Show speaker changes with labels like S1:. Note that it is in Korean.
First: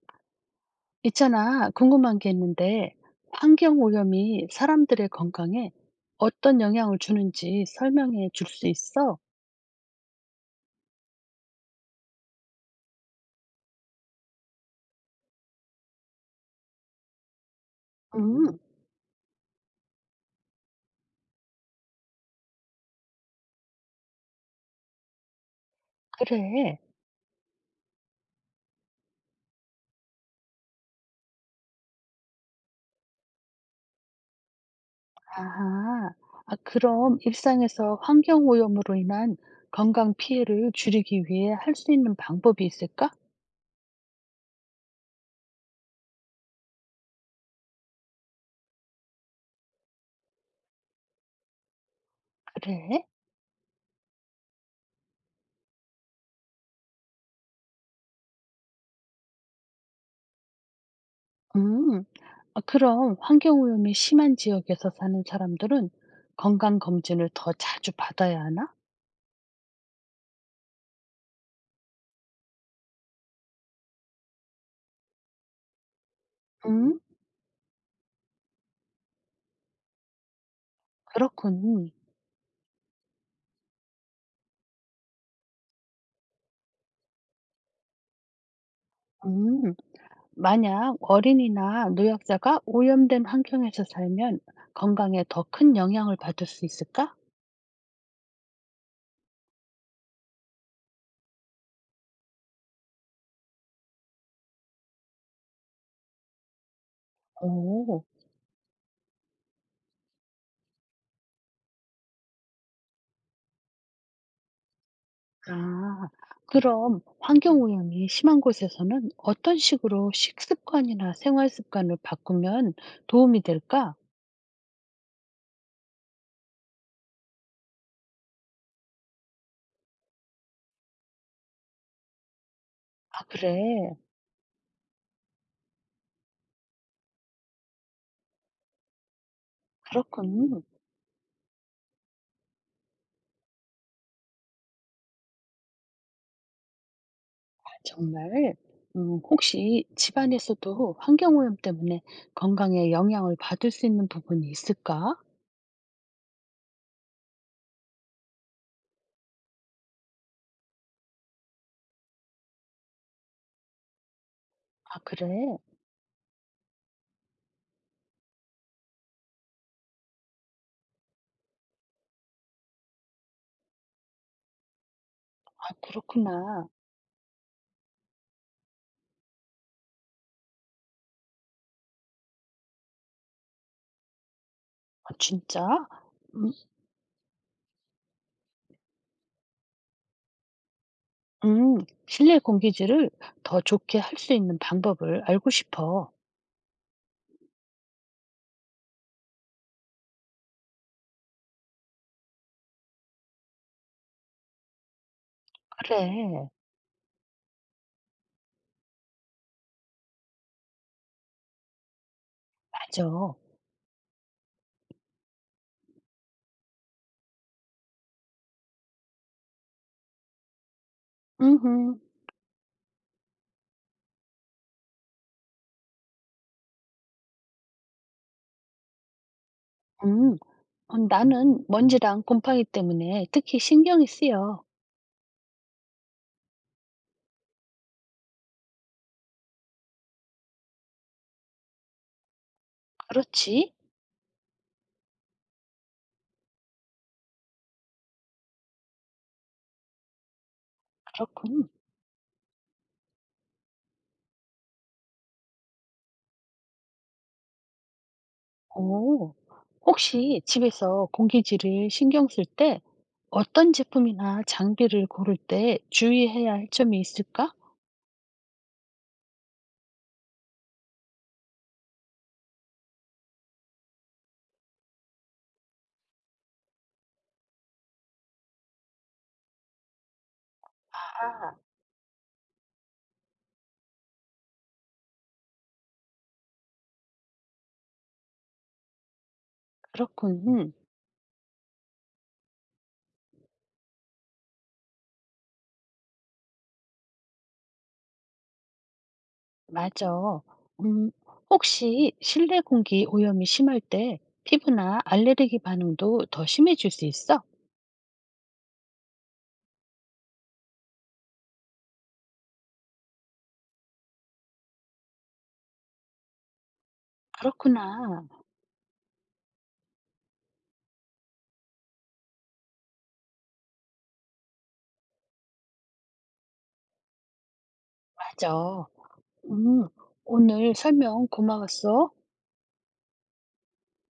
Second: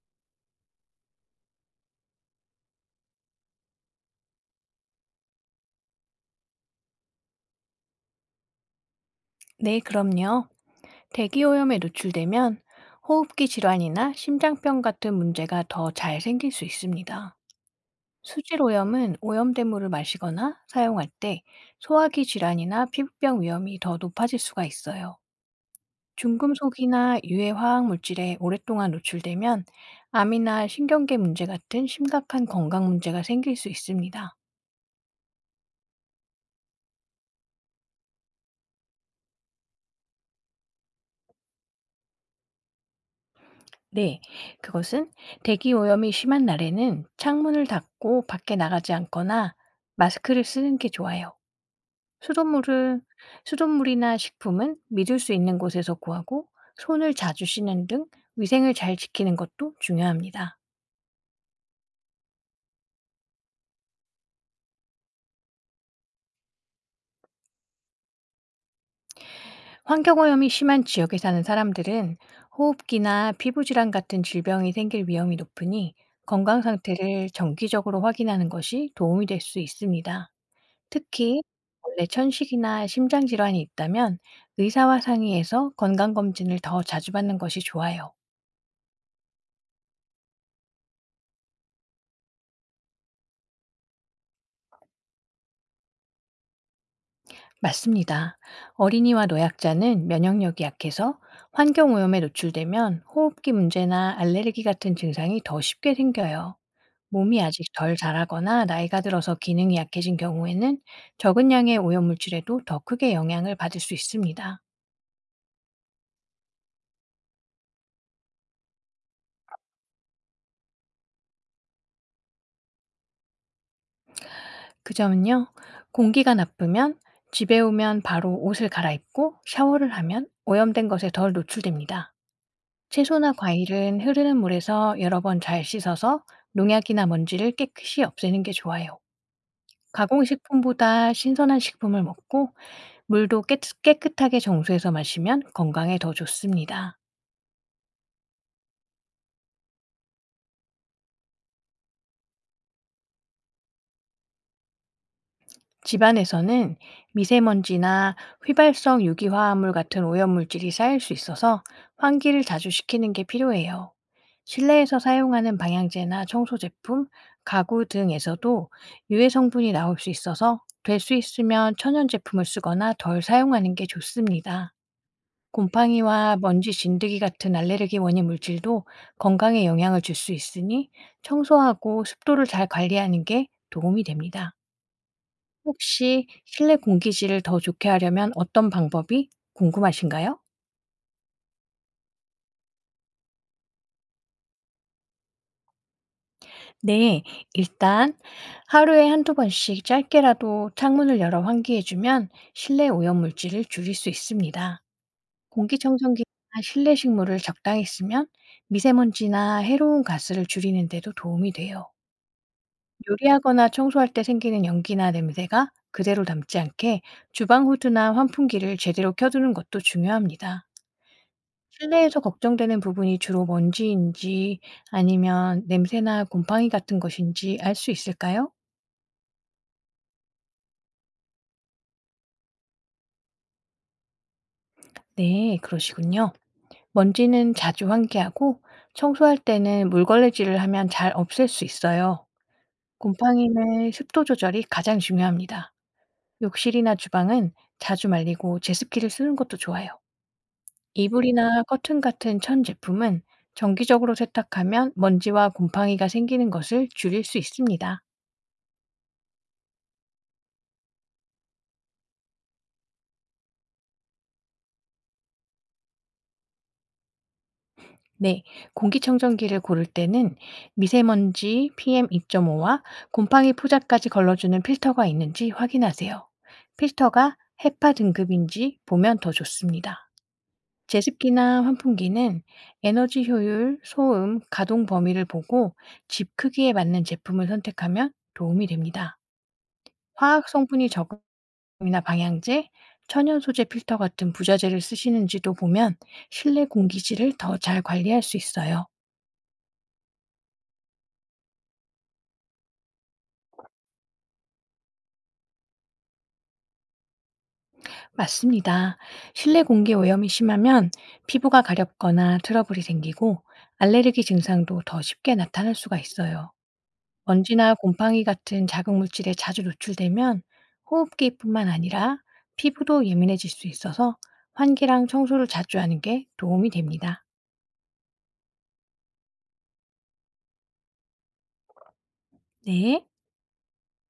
S1: 있잖아, 궁금한 게 있는데, 환경오염이 사람들의 건강에 어떤 영향을 주는지 설명해 줄 수 있어?
S2: 네, 그럼요. 대기오염에 노출되면 호흡기 질환이나 심장병 같은 문제가 더 잘 생길 수 있습니다.
S1: 음.
S2: 수질오염은 오염된 물을 마시거나 사용할 때 소화기 질환이나 피부병 위험이 더 높아질 수가 있어요.
S1: 그래.
S2: 중금속이나 유해 화학 물질에 오랫동안 노출되면 암이나 신경계 문제 같은 심각한 건강 문제가 생길 수 있습니다.
S1: 아하. 아, 그럼 일상에서 환경오염으로 인한 건강 피해를 줄이기 위해 할 수 있는 방법이 있을까?
S2: 네, 그것은 대기 오염이 심한 날에는 창문을 닫고 밖에 나가지 않거나 마스크를 쓰는 게 좋아요. 수돗물은
S1: 그래.
S2: 수돗물이나 식품은 믿을 수 있는 곳에서 구하고 손을 자주 씻는 등 위생을 잘 지키는 것도 중요합니다.
S1: 음. 아, 그럼 환경오염이 심한 지역에서 사는 사람들은 건강검진을 더 자주 받아야 하나?
S2: 환경 오염이 심한 지역에 사는 사람들은 호흡기나 피부 질환 같은 질병이 생길 위험이 높으니 건강
S1: 음.
S2: 상태를 정기적으로 확인하는 것이 도움이 될 수 있습니다. 특히
S1: 그렇군.
S2: 원래 천식이나 심장 질환이 있다면 의사와 상의해서 건강 검진을 더 자주 받는 것이 좋아요.
S1: 음. 만약 어린이나 노약자가 오염된 환경에서 살면 건강에 더 큰 영향을 받을 수 있을까?
S2: 맞습니다. 어린이와 노약자는 면역력이 약해서 환경 오염에 노출되면 호흡기 문제나 알레르기 같은 증상이 더 쉽게 생겨요. 몸이 아직 덜
S1: 오,
S2: 자라거나 나이가 들어서 기능이 약해진 경우에는 적은 양의 오염물질에도 더 크게 영향을 받을 수 있습니다.
S1: 아, 그럼 환경 오염이 심한 곳에서는 어떤 식으로 식습관이나 생활 습관을 바꾸면 도움이 될까?
S2: 그 점은요. 공기가 나쁘면 집에 오면 바로 옷을 갈아입고 샤워를 하면 오염된 것에 덜 노출됩니다.
S1: 아,
S2: 채소나
S1: 그래.
S2: 과일은 흐르는 물에서 여러 번 잘 씻어서 농약이나 먼지를 깨끗이 없애는 게 좋아요.
S1: 그렇군.
S2: 가공식품보다 신선한 식품을 먹고 물도 깨끗하게 정수해서 마시면 건강에 더 좋습니다.
S1: 정말. 혹시 집안에서도 환경 오염 때문에 건강에 영향을 받을 수 있는 부분이 있을까?
S2: 집안에서는 미세먼지나 휘발성 유기화합물 같은 오염물질이 쌓일 수 있어서 환기를 자주 시키는 게 필요해요. 실내에서
S1: 아, 그래.
S2: 사용하는 방향제나 청소 제품, 가구 등에서도 유해 성분이 나올 수 있어서 될 수 있으면 천연 제품을 쓰거나 덜 사용하는 게 좋습니다.
S1: 아,
S2: 곰팡이와
S1: 그렇구나.
S2: 먼지 진드기 같은 알레르기 원인 물질도 건강에 영향을 줄 수 있으니 청소하고 습도를 잘 관리하는 게 도움이 됩니다.
S1: 아, 진짜?
S2: 혹시
S1: 음.
S2: 실내 공기질을 더 좋게 하려면 어떤 방법이 궁금하신가요?
S1: 음, 실내 공기질을 더 좋게 할 수 있는 방법을 알고 싶어.
S2: 네. 일단 하루에 한두 번씩 짧게라도 창문을 열어 환기해 주면 실내 오염 물질을 줄일 수 있습니다.
S1: 그래,
S2: 공기청정기나 실내 식물을 적당히 쓰면 미세먼지나 해로운 가스를 줄이는 데도 도움이 돼요.
S1: 맞아.
S2: 요리하거나 청소할 때 생기는 연기나 냄새가 그대로 남지 않게 주방 후드나 환풍기를 제대로 켜 두는 것도 중요합니다.
S1: 음.
S2: 실내에서 걱정되는 부분이 주로 먼지인지 아니면 냄새나 곰팡이 같은 것인지 알 수 있을까요?
S1: 음, 어, 나는 먼지랑 곰팡이 때문에 특히 신경이 쓰여.
S2: 네, 그러시군요. 먼지는 자주 환기하고 청소할 때는 물걸레질을 하면 잘 없앨 수 있어요.
S1: 그렇지?
S2: 곰팡이는 습도 조절이 가장 중요합니다. 욕실이나 주방은 자주 말리고 제습기를 쓰는 것도 좋아요. 이불이나
S1: 그렇군.
S2: 커튼 같은 천 제품은 정기적으로 세탁하면 먼지와 곰팡이가 생기는 것을 줄일 수 있습니다.
S1: 오, 혹시 집에서 공기질을 신경 쓸 때 어떤 제품이나 장비를 고를 때 주의해야 할 점이 있을까?
S2: 네, 공기청정기를 고를 때는 미세먼지 PM2.5와 곰팡이 포자까지 걸러주는 필터가 있는지 확인하세요. 필터가 헤파 등급인지 보면 더 좋습니다.
S1: 아,
S2: 제습기나 환풍기는 에너지 효율, 소음, 가동 범위를 보고 집 크기에 맞는 제품을 선택하면 도움이 됩니다. 화학
S1: 그렇군.
S2: 성분이 적음이나 방향제, 천연 소재 필터 같은 부자재를 쓰시는지도 보면 실내 공기질을 더 잘 관리할 수 있어요.
S1: 맞아. 음, 혹시 실내 공기 오염이 심할 때 피부나 알레르기 반응도 더 심해질 수 있어?
S2: 맞습니다. 실내 공기 오염이 심하면 피부가 가렵거나 트러블이 생기고 알레르기 증상도 더 쉽게 나타날 수가 있어요. 먼지나 곰팡이
S1: 그렇구나.
S2: 같은 자극 물질에 자주 노출되면 호흡기뿐만 아니라 피부도 예민해질 수 있어서 환기랑 청소를 자주 하는 게 도움이 됩니다.
S1: 맞아. 음, 오늘 설명 고마웠어.
S2: 네.